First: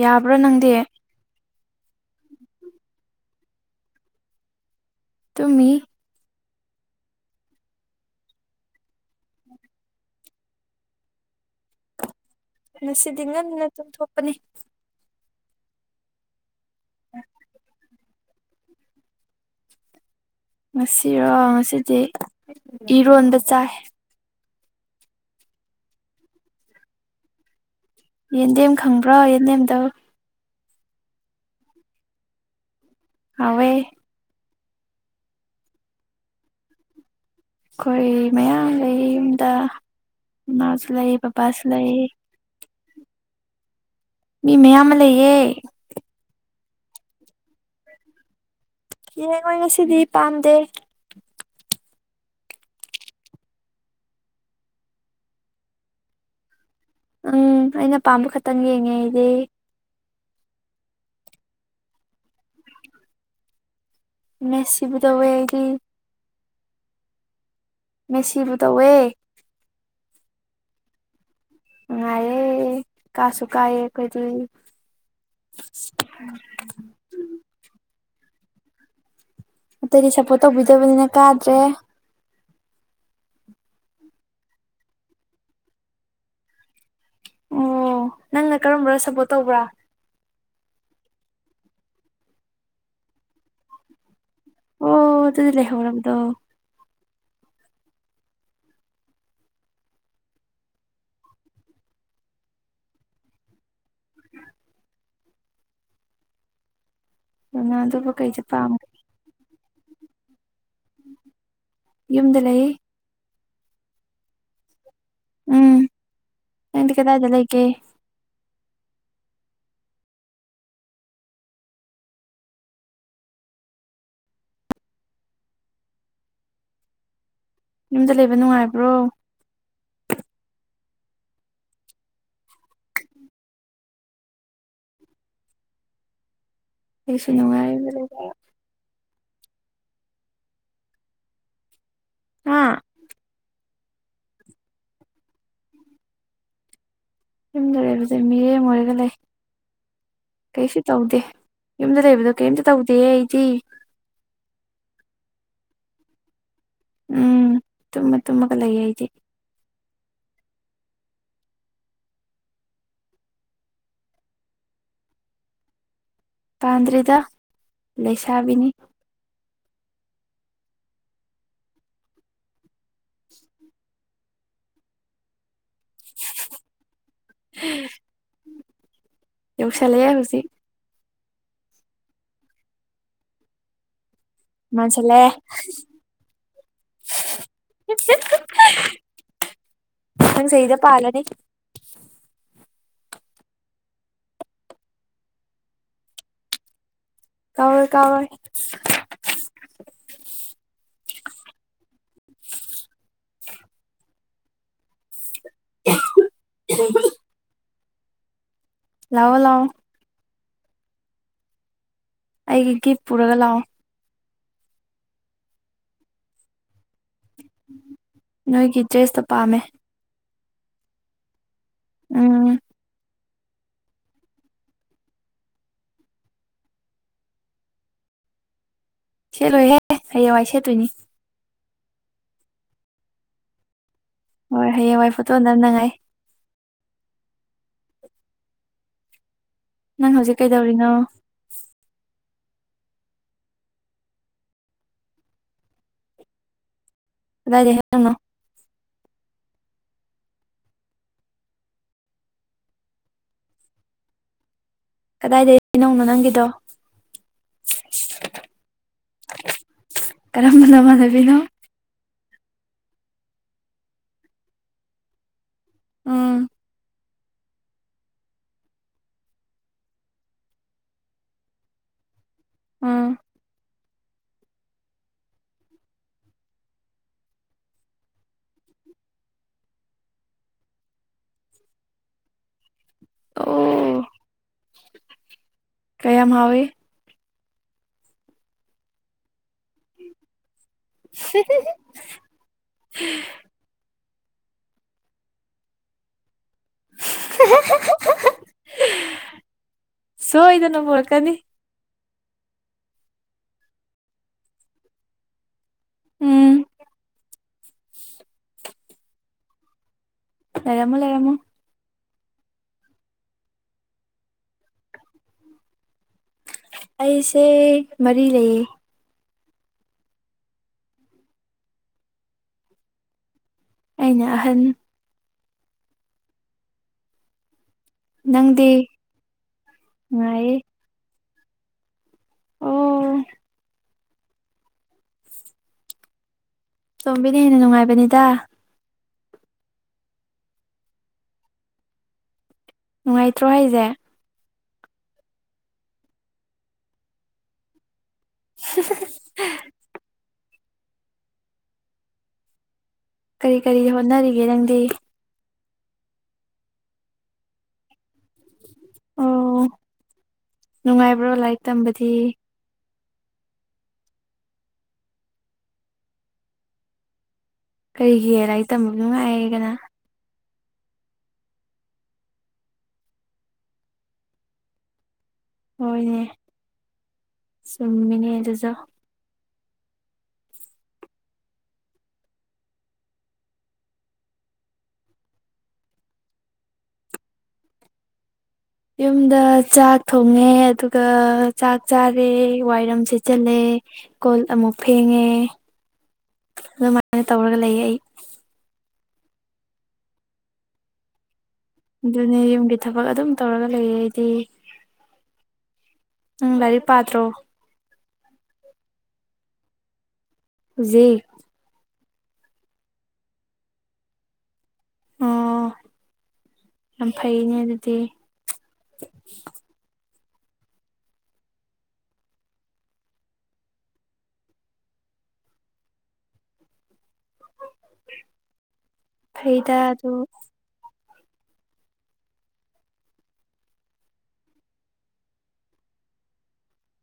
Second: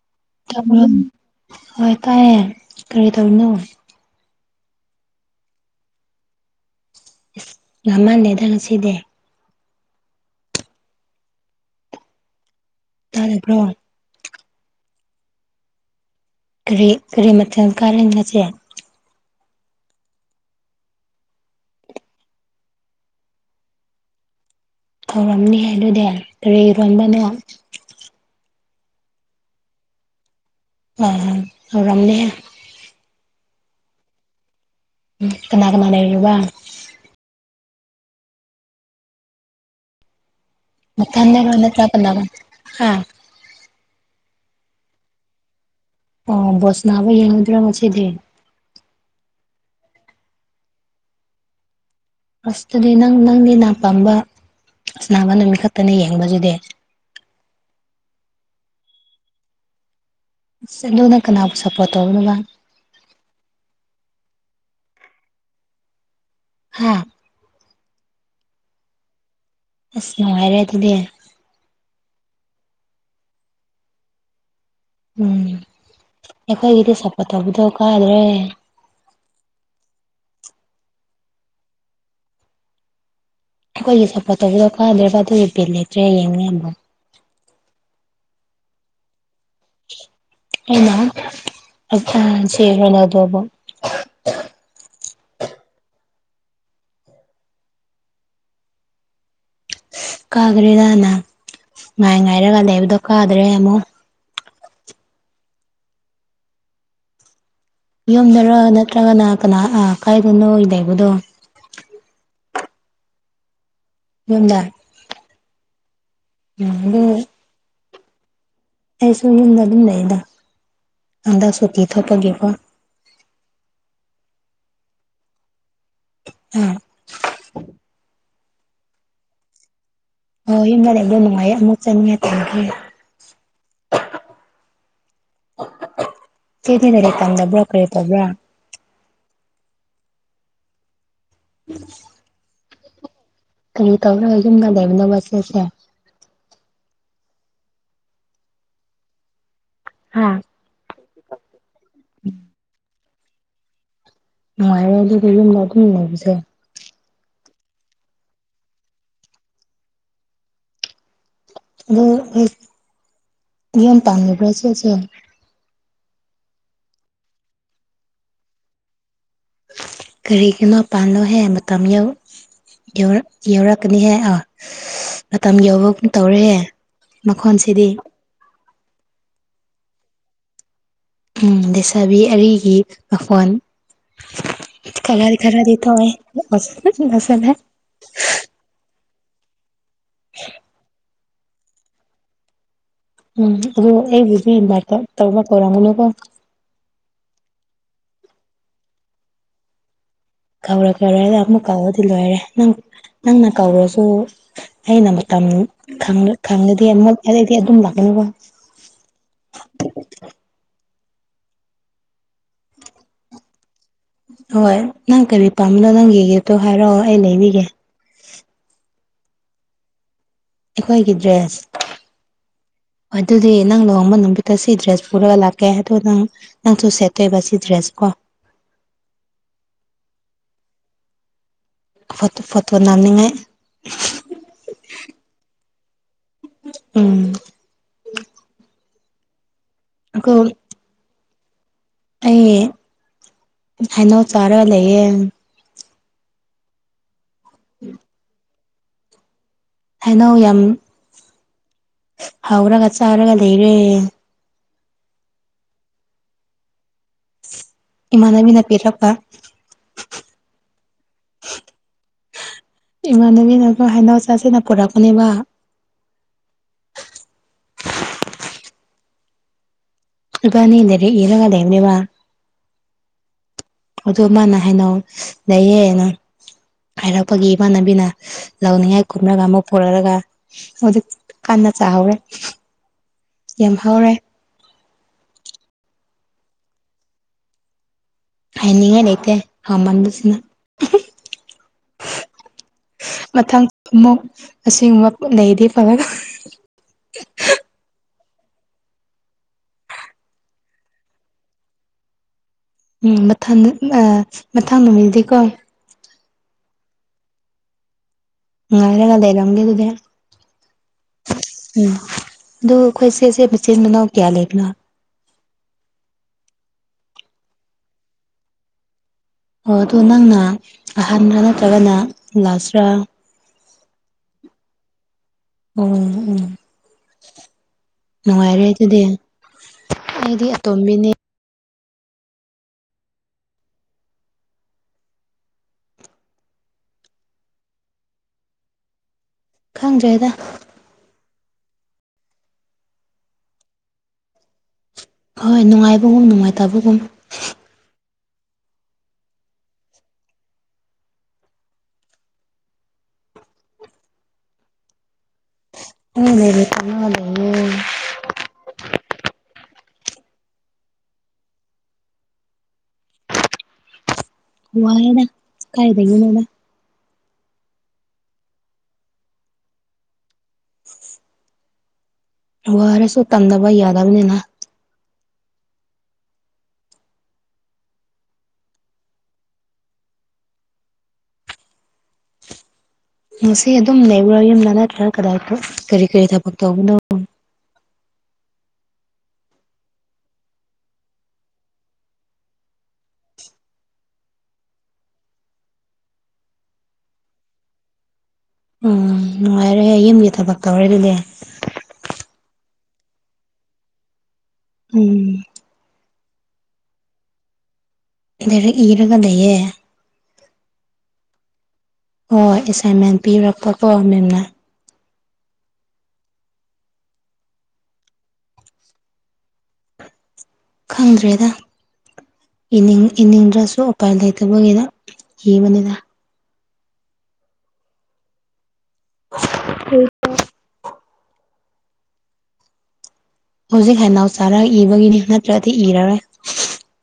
ꯌꯥꯕ꯭ꯔꯥ ꯅꯪꯗꯤ ꯍꯣꯏ ꯇꯥꯏꯌꯦ ꯀꯔꯤ ꯇꯧꯔꯤꯅꯣ ꯇꯨꯝꯃꯤ ꯉꯜꯃꯜꯂꯦꯗ ꯉꯁꯤꯗꯤ ꯉꯁꯤꯗꯤ ꯇꯥꯗꯕ꯭ꯔꯣ ꯉꯟꯅ ꯇꯨꯝꯊꯣꯛꯄꯅꯦ ꯀꯔꯤ ꯀꯔꯤ ꯃꯊꯦꯜ ꯀꯥꯔꯦ ꯉꯁꯤ ꯉꯁꯤꯔꯣ ꯉꯁꯤꯗꯤ ꯏꯔꯣꯟꯕ ꯆꯥꯏ ꯊꯧꯔꯝꯅꯤ ꯍꯦ ꯑꯗꯨꯗꯤ ꯀꯔꯤ ꯏꯔꯣꯝꯕꯅꯣ ꯌꯦꯟꯗꯦꯝ ꯈꯪꯕ꯭ꯔꯣ ꯌꯦꯟꯗꯦꯝꯗꯣ ꯑꯣꯏꯔꯝꯅꯤꯍꯦ ꯍꯥꯎꯋꯦ ꯎꯝ ꯀꯅꯥ ꯀꯅꯥ ꯂꯩꯔꯤꯕ ꯑꯩꯈꯣꯏ ꯃꯌꯥꯝ ꯂꯩꯌꯦ ꯌꯨꯝꯗ ꯏꯃꯥꯁꯨ ꯂꯩ ꯅꯥꯊꯟꯗꯔꯣ ꯕꯕꯥꯁꯨ ꯋꯥꯗ ꯂꯩ ꯇꯕꯅꯕ ꯍꯥ ꯃꯤ ꯃꯌꯥꯝ ꯑꯃ ꯂꯩꯌꯦ ꯑꯣ ꯕꯥꯜꯂ ꯁꯅꯥꯕ ꯌꯦꯡꯉꯨꯗ꯭ꯔꯥ ꯉꯁꯤꯗꯤ ꯌꯦꯡꯉꯣꯏ ꯉꯁꯤꯗꯤ ꯄꯥꯝꯗꯦ ꯑꯁꯇꯗꯤ ꯅꯪ ꯅꯪꯒꯤ ꯅꯥ ꯄꯥꯝꯕ ꯁꯥꯅꯕꯥ ꯅꯨꯃꯤꯠ ꯈꯛꯇꯅꯦ ꯌꯦꯡꯕꯗꯨꯗꯤ ꯎꯝ ꯑꯩꯅ ꯄꯥꯝꯕ ꯈꯛꯇꯪ ꯌꯦꯡꯉꯦ ꯑꯩꯗꯤ ꯑꯗꯨꯅ ꯀꯅꯥꯕꯨ ꯁꯞꯄꯣꯔꯠ ꯇꯧꯅꯕ ꯃꯦꯁꯁꯤꯕꯨ ꯇꯧꯋꯦ ꯑꯩꯒꯤ ꯍꯥꯥ ꯃꯦꯁꯤꯕꯨ ꯇꯧꯋꯦ ꯑꯁ ꯅꯨꯡꯉꯥꯏꯔꯦ ꯑꯗꯨꯗꯤ ꯅꯨꯡꯉꯥꯢꯑꯦ ꯀꯥꯁꯨ ꯀꯥꯏꯑꯦ ꯑꯩꯈꯣꯢꯗꯤ ꯎꯝ ꯑꯩꯈꯣꯏꯒꯤꯗꯤ ꯁꯞꯄꯣꯔꯠ ꯇꯧꯕꯗꯣ ꯀꯥꯔꯤꯌꯦ ꯑꯇꯩꯗꯤ ꯁꯞꯄꯣꯔꯠ ꯇꯧꯕꯤꯗꯕꯅꯤꯅ ꯀꯥꯗ꯭ꯔꯦ ꯑꯩꯈꯣꯏꯒꯤ ꯁꯞꯄꯣꯔꯠ ꯇꯧꯕꯗꯣ ꯀꯥꯗ꯭ꯔꯤꯕ ꯑꯗꯨꯒꯤ ꯕꯤꯠ ꯂꯩꯇ꯭ꯔꯦ ꯌꯦꯡꯉꯦ ꯑꯣ ꯅꯪꯅ ꯀꯔꯝꯕ ꯁꯞꯄꯣꯔꯠ ꯇꯧꯕ꯭ꯔꯥ ꯑꯩꯅ ꯁꯤꯈꯅ ꯑꯗꯨꯕ [inaudible] ꯑꯣ ꯑꯗꯨꯗꯤ ꯂꯩꯍꯧꯔꯝꯗꯣ ꯀꯥꯈ꯭ꯔꯦꯗꯅ ꯉꯥꯏ ꯉꯥꯏꯔꯒ ꯂꯩꯕꯗꯣ ꯀꯥꯗ꯭ꯔꯦ ꯑꯃꯨꯛ ꯑ ꯌꯨꯝꯗꯔꯥ ꯅꯠꯇ꯭ꯔꯒꯅ ꯀꯅꯥ ꯀꯥꯏꯗꯅꯣ ꯂꯩꯕꯥꯗꯣ ꯌꯨꯝꯗ ꯂꯩ ꯌꯨꯝꯗ ꯎꯝ ꯎꯝ ꯅꯪꯗꯤ ꯑꯗꯨ ꯀꯗꯥꯏꯗ ꯂꯩꯒꯦ ꯑꯩꯁꯨ ꯌꯨꯝꯗ ꯑꯗꯨꯝ ꯂꯩꯗ ꯍꯟꯗꯛ ꯁꯨꯇꯤ ꯊꯣꯛꯄꯒꯤꯀꯣ ꯎꯝ ꯌꯨꯝꯗ ꯂꯩꯕ ꯅꯨꯡꯉꯥꯏꯕ꯭ꯔꯣ ꯑꯣ ꯌꯨꯝꯗ ꯂꯩꯕꯗꯣ ꯅꯨꯡꯉꯥꯏꯌꯦ ꯑꯃꯨꯛ ꯆꯪꯉꯦ ꯊꯝꯒꯤ ꯀꯦꯗꯤꯗꯔ ꯑꯩꯁꯨ ꯇꯝꯗꯕ꯭ꯔꯥ ꯅꯨꯡꯉꯥꯏ ꯀꯔꯤ ꯌꯨꯝꯗ ꯂꯩꯕ ꯇꯕ꯭ꯔꯥ [inaudible] ꯎꯝ ꯍꯥ ꯀꯔꯤ ꯇꯧꯔꯒ ꯌꯨꯝꯗ ꯂꯩꯕꯅꯣ ꯉꯁꯤꯁꯦ ꯌꯨꯝꯗ ꯂꯩꯕꯁꯦ ꯃꯤꯔꯦꯝ ꯑꯣꯏꯔꯒ ꯂꯩ ꯍꯥꯥ ꯀꯩꯁꯨ ꯇꯧꯗꯦ ꯌꯨꯝꯗ ꯂꯩꯕꯗꯣ ꯀꯔꯤꯝꯇ ꯇꯧꯗꯦ ꯑꯩꯗꯤ ꯅꯨꯡꯉꯥꯏꯔꯦ ꯑꯗꯨꯗ ꯌꯨꯝꯗ ꯑꯗꯨꯝ ꯂꯩꯕꯁꯦ ꯎꯝ ꯇꯨꯝꯃ ꯇꯨꯝꯃꯒ ꯂꯩꯌꯦ ꯑꯩꯗꯤ ꯑꯗꯣꯏ ꯌꯣꯝ ꯄꯥꯟꯕ꯭ꯔꯥ ꯆꯦꯁꯦ ꯄꯥꯟꯗ꯭ꯔꯤꯗ ꯂꯩꯁꯥꯕꯤꯅꯤ ꯀꯔꯤꯒꯤꯅꯣ ꯄꯥꯟꯜꯂꯣ ꯍꯦ ꯃꯇꯝ ꯌꯧ ꯌꯧꯔꯛ ꯌꯧꯔꯛꯀꯅꯤꯍꯦ ꯑꯥ ꯃꯇꯝ ꯌꯧꯕꯒꯨꯝ ꯇꯧꯔꯛꯑꯦ ꯃꯈꯣꯟꯁꯤꯗꯤ ꯌꯥꯎꯁꯤꯜꯔꯛꯌꯦ ꯍꯧꯖꯤꯛ ꯎꯝ ꯂꯩꯁꯥꯕꯤ ꯑꯔꯤꯒꯤ ꯃꯈꯣꯟ ꯀꯂꯔ ꯃꯥꯟꯁꯜꯂꯛꯑꯦ ꯈꯔꯗꯤ ꯇꯣ ꯅꯁꯅ [inaudible] ꯃꯊꯪ ꯁꯍꯤꯗ ꯄꯥꯜꯂꯅꯤ ꯎꯝ ꯑꯗꯣ ꯑꯩꯕꯨꯗꯤ ꯏꯟꯚꯥꯏꯠ ꯇꯧꯕ ꯀꯧꯔꯝꯒꯅꯨꯀꯣ ꯀꯥꯎꯔꯣꯏ ꯀꯥꯎꯔꯣꯏ ꯀꯥꯎꯔꯣꯢ ꯀꯥꯎꯔꯣꯢ ꯍꯥꯢꯔ ꯑꯃꯨꯛ ꯀꯥꯎꯔꯗꯤ ꯂꯣꯏꯔꯦ ꯅꯪ ꯅꯪꯅ ꯀꯥꯎꯔꯁꯨ ꯑꯩꯅ ꯃꯇꯝ ꯈꯪꯑꯗꯤ ꯑꯗꯨꯝ ꯂꯥꯛꯀꯅꯤꯀꯣ ꯂꯑꯣ ꯂꯑꯣ ꯑꯩꯒꯤ ꯒꯤꯐ ꯄꯨꯔꯒ ꯂꯥꯛꯑꯣ ꯍꯣꯏ ꯅꯪ ꯀꯔꯤ ꯄꯥꯝꯕꯅꯣ ꯅꯪꯒꯤ ꯒꯤꯞꯇꯣ ꯍꯥꯏꯔꯛꯑꯣ ꯑꯩ ꯂꯩꯕꯤꯒꯦ ꯅꯣꯏꯒꯤ ꯗ꯭ꯔꯦꯁꯇꯣ ꯄꯥꯝꯃꯦ ꯑꯩꯈꯣꯏꯒꯤ ꯗ꯭ꯔꯦꯁ ꯎꯝ ꯑꯗꯨꯗꯤ ꯅꯪ ꯂꯨꯍꯣꯡꯕ ꯅꯨꯃꯤꯠꯇ ꯁꯤ ꯗ꯭ꯔꯦꯁ ꯄꯨꯔꯒ ꯂꯥꯛꯀꯦ ꯑꯗꯣ ꯅꯪ ꯅꯪꯁꯨ ꯁꯦꯠꯇꯣꯏꯕ ꯁꯤꯗ꯭ꯔꯦꯁ ꯀꯣ ꯁꯦꯠꯂꯣꯏꯍꯦ ꯍꯌꯦꯡꯋꯥꯢ ꯁꯦꯠꯇꯣꯏꯅꯤ ꯐ ꯐꯣꯇꯣ ꯅꯝꯅꯤꯡꯉꯥꯏ ꯍꯣꯏ ꯍꯌꯦꯡꯋꯥꯏ ꯐꯣꯇꯣꯅꯅꯉꯥꯏ ꯎꯝ ꯅꯪ ꯑꯗꯨ ꯍꯧꯖꯤꯛ ꯀꯩꯗꯧꯔꯤꯅꯣ ꯑꯩ ꯍꯥꯏꯅꯥꯎ ꯆꯥꯔ ꯂꯩꯌꯦ ꯑꯗꯤꯦ ꯍꯥꯏꯦꯅꯣ ꯍꯥꯏꯩꯅꯧ ꯌꯥꯝ ꯍꯥꯎꯔꯒ ꯆꯥꯔꯒ ꯂꯩꯔꯦ ꯀꯗꯥꯏꯗꯒꯤ ꯅꯪꯅꯣ ꯅꯪꯒꯤꯗꯣ ꯏꯃꯥꯟꯅꯕꯤꯅ ꯄꯤꯔꯛꯄ ꯀꯔꯝꯕ ꯅꯃꯥꯟꯅꯕꯤꯅꯣ ꯏꯃꯥꯟꯅꯕꯤꯅ ꯍꯩꯅꯥꯎ ꯆꯥꯁꯤꯅ ꯄꯨꯔꯛꯄꯅꯦꯕ ꯎꯝ ꯢꯄꯥꯟꯅꯤ ꯂꯥꯢꯔꯤꯛ ꯢꯔꯒ ꯂꯩꯕꯅꯦꯕ ꯎꯝ ꯑꯗꯨ ꯃꯥꯥꯢꯅ ꯍꯥꯏꯅꯣ ꯂꯩꯌꯦ ꯅꯪ ꯍꯥꯏꯔꯛꯄꯒꯤ ꯏꯃꯥꯟꯅꯕꯤꯅ ꯂꯧꯅꯤꯡꯉꯥꯏ ꯀꯨꯝꯅꯒ ꯑꯃꯨꯛ ꯄꯨꯔꯛꯑꯒ ꯍꯧꯖꯤꯛ ꯀꯥꯟꯅ ꯆꯥꯎꯔꯦ ꯌꯥꯝ ꯑꯣ ꯍꯧꯔꯦ ꯀꯌꯥꯝ ꯍꯥꯎꯏꯤ ꯍꯥꯏꯅꯤꯡꯉꯥꯏ ꯂꯩꯇꯦ ꯍꯃꯥꯟꯕꯕꯁꯤꯅ [unintelligible] ꯃꯊꯪ ꯑꯃꯨꯛ ꯑꯁꯤꯒꯨꯝꯕ ꯂꯩꯗꯤ ꯐꯂꯒ ꯁꯣꯏꯗꯅ ꯄꯨꯣꯔꯛꯀꯅꯤ ꯎꯝ ꯃꯊ ꯃꯊꯪ ꯅꯨꯃꯤꯠꯗꯤꯀꯣ ꯎꯝ ꯎꯔ ꯀꯗ ꯂꯩꯦ ꯑꯗꯨꯗꯦ ꯂꯩꯔꯝꯣ ꯂꯩꯔꯝꯃꯣ ꯎꯝ ꯑꯗꯨ ꯀꯣꯏꯁꯦꯁꯦ ꯃꯦꯆꯤꯟ ꯃꯅ ꯀꯌꯥ ꯂꯩꯕ꯭ꯔꯣ ꯑꯩꯁꯦ ꯃꯔꯤ ꯂꯩꯌꯦ ꯑꯣ ꯑꯗꯣ ꯅꯪꯅ ꯑꯍꯥꯟꯕꯔ ꯅꯠꯇ꯭ꯔꯒꯅ ꯂꯥꯁꯔꯥ ꯑꯩꯅ ꯑꯍꯟ ꯎꯝ ꯎꯝ ꯅꯨꯡꯉꯥꯏꯔꯦ ꯅꯪꯗꯤ ꯑꯗꯨꯗꯤ ꯑꯩꯗꯤ ꯅꯨꯡꯉꯥꯏꯌꯦ ꯑꯇꯣꯝꯕꯤꯅꯦ ꯑꯣ ꯁꯣꯝꯕꯤꯅ ꯍꯦꯟꯅ ꯅꯨꯡꯉꯥꯏꯕꯅꯤꯗ ꯈꯪꯖ꯭ꯔꯩꯦꯗ ꯅꯨꯡꯉꯥꯏꯇ꯭ꯔꯣ ꯍꯥꯏꯁꯦ ꯍꯣꯏ ꯅꯨꯡꯉꯥꯏꯕꯒꯨꯝ ꯅꯨꯡꯉꯥꯏꯇꯕꯒꯨꯝ [inaudible] ꯀꯔꯤ ꯀꯔꯤ ꯍꯣꯠꯅꯔꯤꯒꯦ ꯅꯪꯗꯤ ꯎ ꯂꯩ ꯀ ꯑꯣ ꯅꯨꯡꯉꯥꯏꯕ꯭ꯔꯣ ꯂꯥꯏꯔꯤꯛ ꯇꯝꯕꯗꯤ ꯋꯥ ꯍꯥꯏꯦꯅ ꯀꯥꯏꯗꯒꯅꯦꯅ ꯀꯩꯒꯤ ꯂꯥꯏꯔꯤꯛ ꯇꯝꯕ ꯅꯨꯡꯉꯥꯏꯔꯦ ꯀꯅ ꯋꯥꯔꯁꯨ ꯇꯝꯗꯅꯕ ꯌꯥꯗꯕꯅꯤꯅ ꯍꯣꯏꯅꯦ ꯆꯨꯝꯃꯤꯅꯦ ꯑꯗꯨꯁꯨ ꯃꯁꯤ ꯑꯗꯨꯝ ꯂꯩꯕꯔꯥ ꯌꯨꯝꯗ ꯅꯠꯇ꯭ꯔꯥ ꯀꯗꯥꯏꯗꯣ ꯀꯔꯤ ꯀꯔꯤ ꯊꯕꯛ ꯇꯧꯕꯅꯣ ꯌꯨꯝꯗ ꯆꯥꯛ ꯊꯣꯡꯉꯦ ꯑꯗꯨꯒ ꯆꯥꯛ ꯆꯥꯔꯦ ꯋꯥꯏꯔꯝ ꯁꯦꯠꯆꯜꯂꯦ ꯀꯣꯜ ꯑꯃꯨꯛ ꯐꯦꯡꯉꯦ ꯑꯗꯨꯃꯥꯏꯅ ꯇꯧꯔꯒ ꯂꯩꯌꯦ ꯑꯩ ꯎꯝ ꯅꯨꯡꯉꯥꯏꯔꯦ ꯌꯨꯝꯒꯤ ꯊꯕꯛ ꯇꯧꯔꯦ ꯑꯗꯨꯅꯦ ꯑꯗꯨꯅꯦ ꯌꯨꯝꯒꯤ ꯊꯕꯛ ꯑꯗꯨꯝ ꯇꯧꯔꯒ ꯂꯩꯌꯦ ꯑꯩꯗꯤ ꯎꯝ ꯎꯝ ꯂꯔꯤꯛ ꯄꯥꯠꯇ꯭ꯔꯣ ꯂꯩꯔꯛ ꯏꯔꯒ ꯂꯩꯌꯦ [unintelligible] ꯍꯣꯏ ꯍꯣꯏ ꯑꯦꯁꯥꯏꯟꯃꯦꯟ ꯄꯤꯔꯛꯄꯀꯣ ꯃꯦꯝꯅ ꯑꯣ ꯌꯥꯝ ꯐꯩꯅꯦ ꯑꯗꯨꯗꯤ ꯈꯪꯗ꯭ꯔꯦꯗ ꯅꯤꯡ ꯏꯅꯤꯡꯗ꯭ꯔꯁꯨ ꯎꯄꯥꯏ ꯂꯩꯇꯕꯒꯤꯅ ꯏꯕꯅꯤꯅ ꯐꯔꯤꯗ ꯑꯗꯨ ꯍꯧꯖꯤꯛ ꯍꯅꯥꯎ ꯆꯥꯔꯒ ꯏꯕꯒꯤꯅꯤ ꯅꯠꯇ꯭ꯔꯗꯤ ꯏꯔꯔꯣꯏ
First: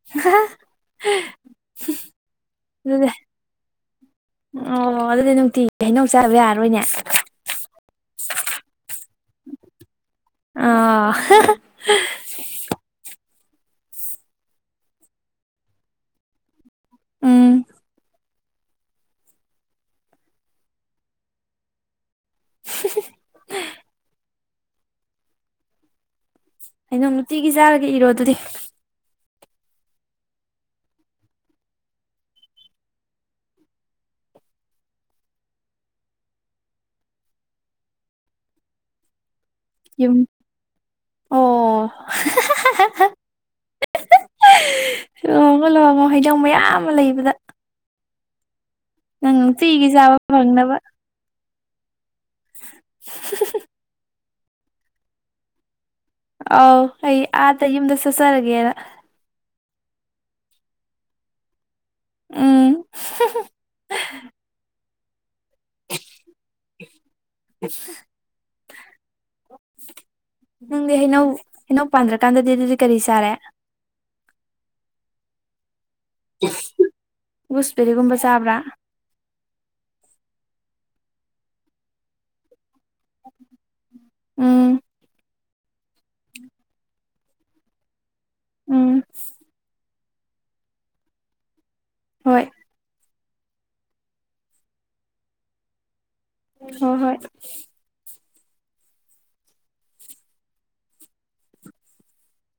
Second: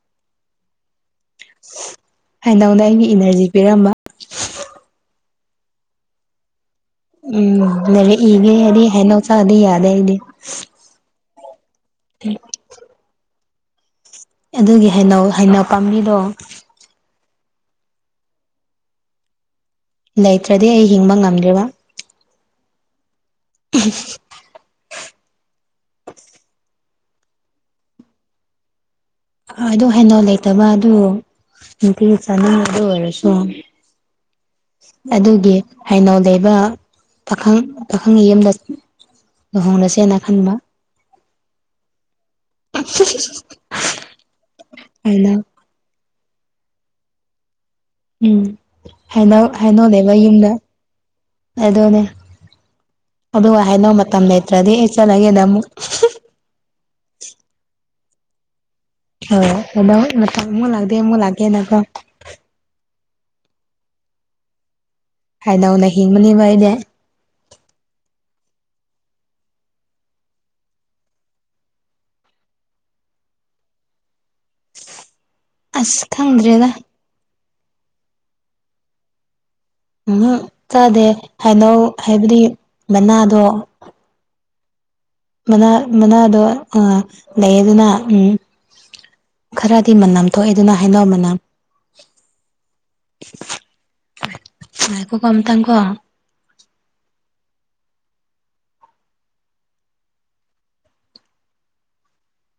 [inaudible] ꯍꯥꯏꯅꯗꯧꯅ ꯑꯩꯒꯤ ꯑꯗꯨꯗꯤ ꯏꯅꯔꯖꯤ ꯄꯤꯔꯝꯕ ꯑꯣ ꯑꯗꯨꯗꯤ ꯅꯨꯡꯇꯤꯒꯤ ꯍꯩꯅꯧ ꯆꯥꯕ ꯌꯥꯔꯣꯏꯅꯦ ꯎꯝ ꯅꯔꯦ ꯏꯒꯦ ꯍꯥꯏꯗꯤ ꯍꯩꯅꯧꯆꯥꯥꯗꯤ ꯌꯥꯗꯦ ꯑꯩꯗꯤ ꯑꯥ ꯊꯂꯣ ꯑꯗꯨꯒꯤꯩꯅ ꯍꯩꯅꯧ ꯄꯥꯝꯕꯤꯗꯣ ꯎꯝ ꯂꯩꯇ꯭ꯔꯗꯤ ꯑꯩ ꯍꯤꯡꯕ ꯉꯝꯗ꯭ꯦꯔꯤꯕ ꯑꯩꯅꯣ ꯅꯨꯡꯇꯤꯒꯤ ꯆꯥꯔꯒ ꯏꯔꯣ ꯑꯗꯨꯗꯤ ꯑꯗꯨ ꯍꯦꯟꯅꯣ ꯂꯩꯇꯕ ꯑꯗꯨ ꯅꯨꯡꯇꯤ ꯆꯥꯅꯤꯡꯉ ꯑꯗꯨ ꯑꯣꯏꯔꯁꯨ ꯑꯗꯨꯒꯤ ꯍꯩꯅꯧ ꯂꯩꯕ ꯄꯥꯈꯪ ꯄꯥꯈꯪ ꯌꯨꯝꯗ ꯌꯨꯝ ꯂꯨꯍꯣꯡꯅꯁꯦꯅ ꯈꯟꯕ ꯑꯣ [unintelligible] [unintelligible] [unintelligible] ꯍꯩꯖꯥꯎ ꯃꯌꯥꯝ ꯑꯃ ꯂꯩꯕꯗ ꯎꯝ ꯍꯥꯏ ꯅꯪ ꯅꯨꯡꯇꯤꯒꯤ ꯍꯥꯏꯅꯧꯅꯦꯕ ꯆꯥꯕ ꯌꯨꯝꯗ ꯐꯪꯅꯕ ꯑꯗꯨꯗꯣꯅꯦ ꯑꯗꯨꯒ ꯍꯥꯏꯅꯣ ꯃꯇꯝ ꯂꯩꯇ꯭ꯔꯗꯤ ꯑꯩ ꯆꯠꯂꯒꯦꯗ ꯑꯃꯨꯛ ꯑꯥꯎ ꯑꯩ ꯑꯥꯗ ꯌꯨꯝꯗ ꯆꯠꯆꯔꯒꯦꯅ ꯍ ꯍꯗ ꯑꯃꯛ ꯂꯥꯛꯗꯦꯃꯨ ꯂꯥꯛꯦꯀꯣ ꯎꯝ ꯍꯥꯏꯗꯧꯅ ꯍꯤꯡꯕꯅꯦꯕ ꯑꯩꯗꯤ [inaudible] ꯅꯪꯗꯤ ꯍꯩꯅꯧ ꯍꯩꯅꯧ ꯄꯥꯟꯗ꯭ꯔꯀꯥꯟꯗꯗꯤ ꯑꯗꯨꯗꯤ ꯀꯔꯤ ꯆꯥꯔꯦ ꯑꯁ ꯈꯪꯗ꯭ꯔꯦꯗ ꯨꯋꯨꯁꯕꯤꯔꯤꯒꯨꯝꯕ ꯆꯕ꯭ꯔꯥ ꯎꯝ ꯆꯥꯗꯦ ꯍꯩꯅꯧ ꯍꯥꯏꯕꯗꯤ ꯃꯅꯥꯗꯣ ꯎꯝ ꯃꯅꯥ ꯃꯅꯥꯗꯣ ꯂꯩ ꯑꯗꯨꯅ ꯎꯝ ꯎꯝ ꯈꯔ ꯇꯤ ꯃꯅꯝ ꯊꯣꯛꯑꯦ ꯑꯗꯨꯅ ꯍꯩꯅꯧ ꯃꯅꯥ ꯍꯣꯏ ꯉꯀꯣ ꯀꯝ ꯇ ꯀꯣ ꯍ ꯍꯣꯏ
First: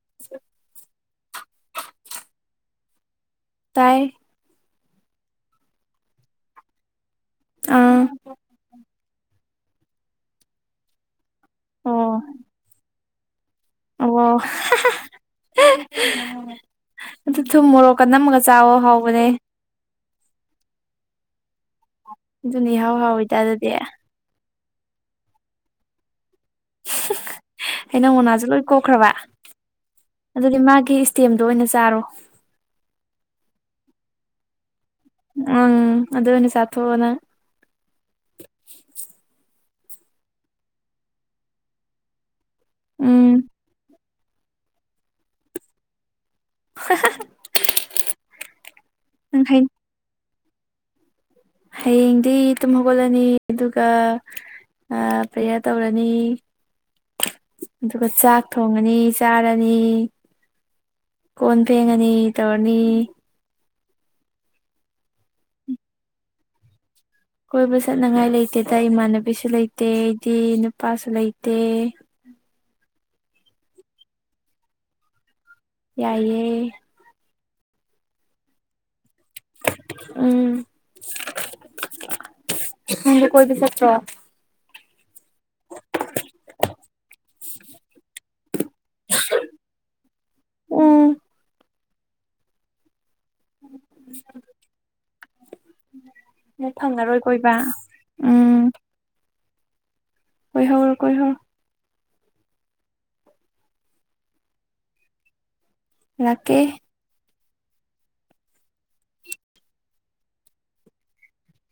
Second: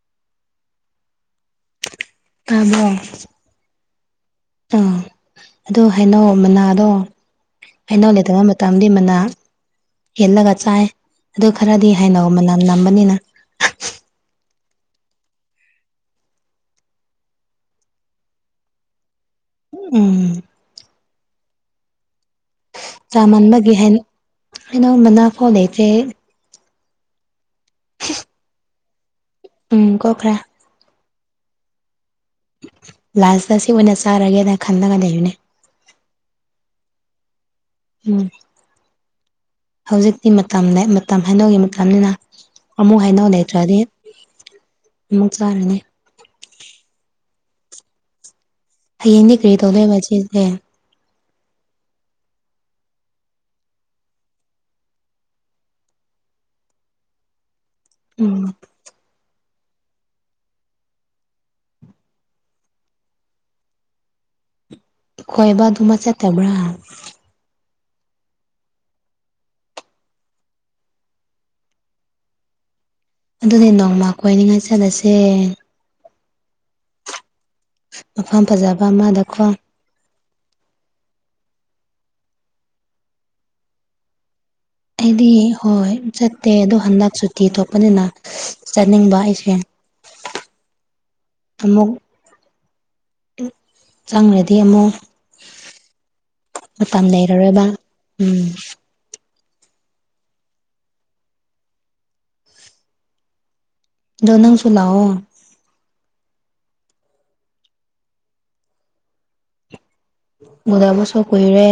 [inaudible] [unintelligible] ꯇꯥꯏ ꯑꯥ ꯑꯗꯣ ꯍꯥꯏꯅꯧ ꯃꯅꯥꯗꯣ ꯑꯥ ꯑꯩꯅꯧ ꯂꯩꯇꯉꯩ ꯃꯇꯝꯗꯤ ꯃꯅꯥ ꯍꯦꯜꯂꯒ ꯆꯥꯏ ꯑꯗꯨ ꯈꯔꯗꯤ ꯍꯥꯏꯩꯅ ꯑꯣ ꯃꯅꯝ ꯅꯝꯕꯅꯤꯅ ꯑꯣ ꯑꯗꯨ ꯊꯨꯝ ꯃꯣꯔꯣꯛꯀ ꯅꯝꯃꯒ ꯆꯥꯑꯣ ꯍꯥꯎꯕꯅꯦ ꯎꯝ ꯑꯗꯨ ꯅꯤꯍꯥ ꯆꯥꯃꯟꯕꯒꯤ ꯍꯦꯟ ꯍꯩꯅꯧ ꯃꯅꯥ ꯐꯥꯎ ꯂꯩꯇꯔ꯭ꯦ ꯍꯩꯅꯧ ꯃꯥꯅꯥꯁꯨ ꯂꯣꯏ ꯀꯣꯛꯈ꯭ꯔꯕ ꯎꯝ ꯀꯣꯛꯈ꯭ꯔꯦ ꯑꯗꯨꯗꯤ ꯃꯥꯒꯤ ꯇꯦꯝꯗꯣ ꯑꯣꯏꯅ ꯆꯥꯔꯣ ꯂꯥꯁꯇ ꯁꯤ ꯑꯣꯏꯅ ꯆꯥꯔꯒꯦꯅ ꯈꯜꯂꯒ ꯂꯩꯕꯥꯅꯦ ꯎꯝ ꯑꯗꯨ ꯑꯣꯏꯅꯥ ꯆꯊꯣꯛꯑꯣ ꯅꯪ ꯎꯝ ꯍꯧꯖꯤꯛꯇꯤ ꯃꯇꯝꯅꯦ ꯃꯇꯝ ꯍꯩꯅꯧꯒꯤ ꯃꯇꯝꯅꯤꯅ ꯑꯃꯨꯛ ꯍꯩꯅꯧ ꯎꯝ ꯂꯩꯇ꯭ꯔꯗꯤ ꯑꯃꯨꯛ ꯆꯥꯔꯅꯤ [inaudible] ꯍꯌꯦꯡꯗꯤ ꯀꯔꯤ ꯇꯧꯗꯣꯏꯕ ꯆꯦꯁꯦ ꯍꯌꯦꯡꯗꯤ ꯇꯨꯝ ꯍꯧꯒꯠꯂꯅꯤ ꯑꯗꯨꯒ ꯄ꯭ꯔꯦꯌꯔ ꯇꯧꯔꯅꯤ [inaudible] ꯑꯗꯨꯒ ꯆꯥꯛ ꯎꯝ ꯊꯣꯡꯉꯅꯤ ꯆꯥꯔꯅꯤ ꯀꯣꯟ ꯐꯦꯡꯉꯅꯤ ꯇꯧꯔꯅꯤ ꯈꯣꯏꯕꯗꯨꯃꯕꯥ ꯆꯠꯇꯕ꯭ꯔꯥ ꯀꯣꯏꯕ ꯆꯠꯅꯤꯡꯉꯥꯏ ꯂꯩꯇꯦꯗ ꯏꯃꯥꯟꯅꯕꯤꯁꯨ ꯂꯩꯇꯦꯗꯤ ꯅꯨꯄꯥꯁꯨ ꯂꯩꯇꯦ ꯑꯗꯨꯗꯤ ꯅꯣꯡꯃꯥ ꯀꯣꯏꯅꯤꯡꯉꯥꯏ ꯆꯠꯂꯁꯦ ꯌꯥꯏꯌꯦ ꯃꯐꯝ ꯐꯖꯕ ꯑꯃꯗꯀꯣ ꯎꯝ ꯅꯪꯗꯤ ꯀꯣꯏꯕꯤ ꯆꯠꯇ꯭ꯔꯣ ꯑꯩꯗꯤ ꯍꯣꯏ ꯆꯠꯇꯦ ꯑꯗꯣ ꯍꯟꯗꯛ ꯁꯨꯇꯤ ꯊꯣꯛꯄꯅꯤꯅ ꯆꯠꯅꯤꯡꯕ ꯑꯩꯁꯦ ꯎꯝ ꯑꯃꯨꯛ ꯆꯪꯒꯔꯥꯗꯤ ꯑꯃꯨꯛ ꯅꯪ ꯃꯇꯝ ꯐꯪꯉꯔꯣꯏ ꯀꯣꯏꯕ ꯂꯩꯔꯔꯣꯏꯕ ꯎꯝ ꯀꯣꯏꯍꯧꯔꯣ ꯀꯣꯏꯍꯧꯔꯣ ꯗꯣ ꯅꯪꯁꯨꯨ ꯂꯑꯣ ꯂꯥꯛꯀꯦ ꯎꯗꯕꯁꯨ ꯀꯨꯏꯔꯦ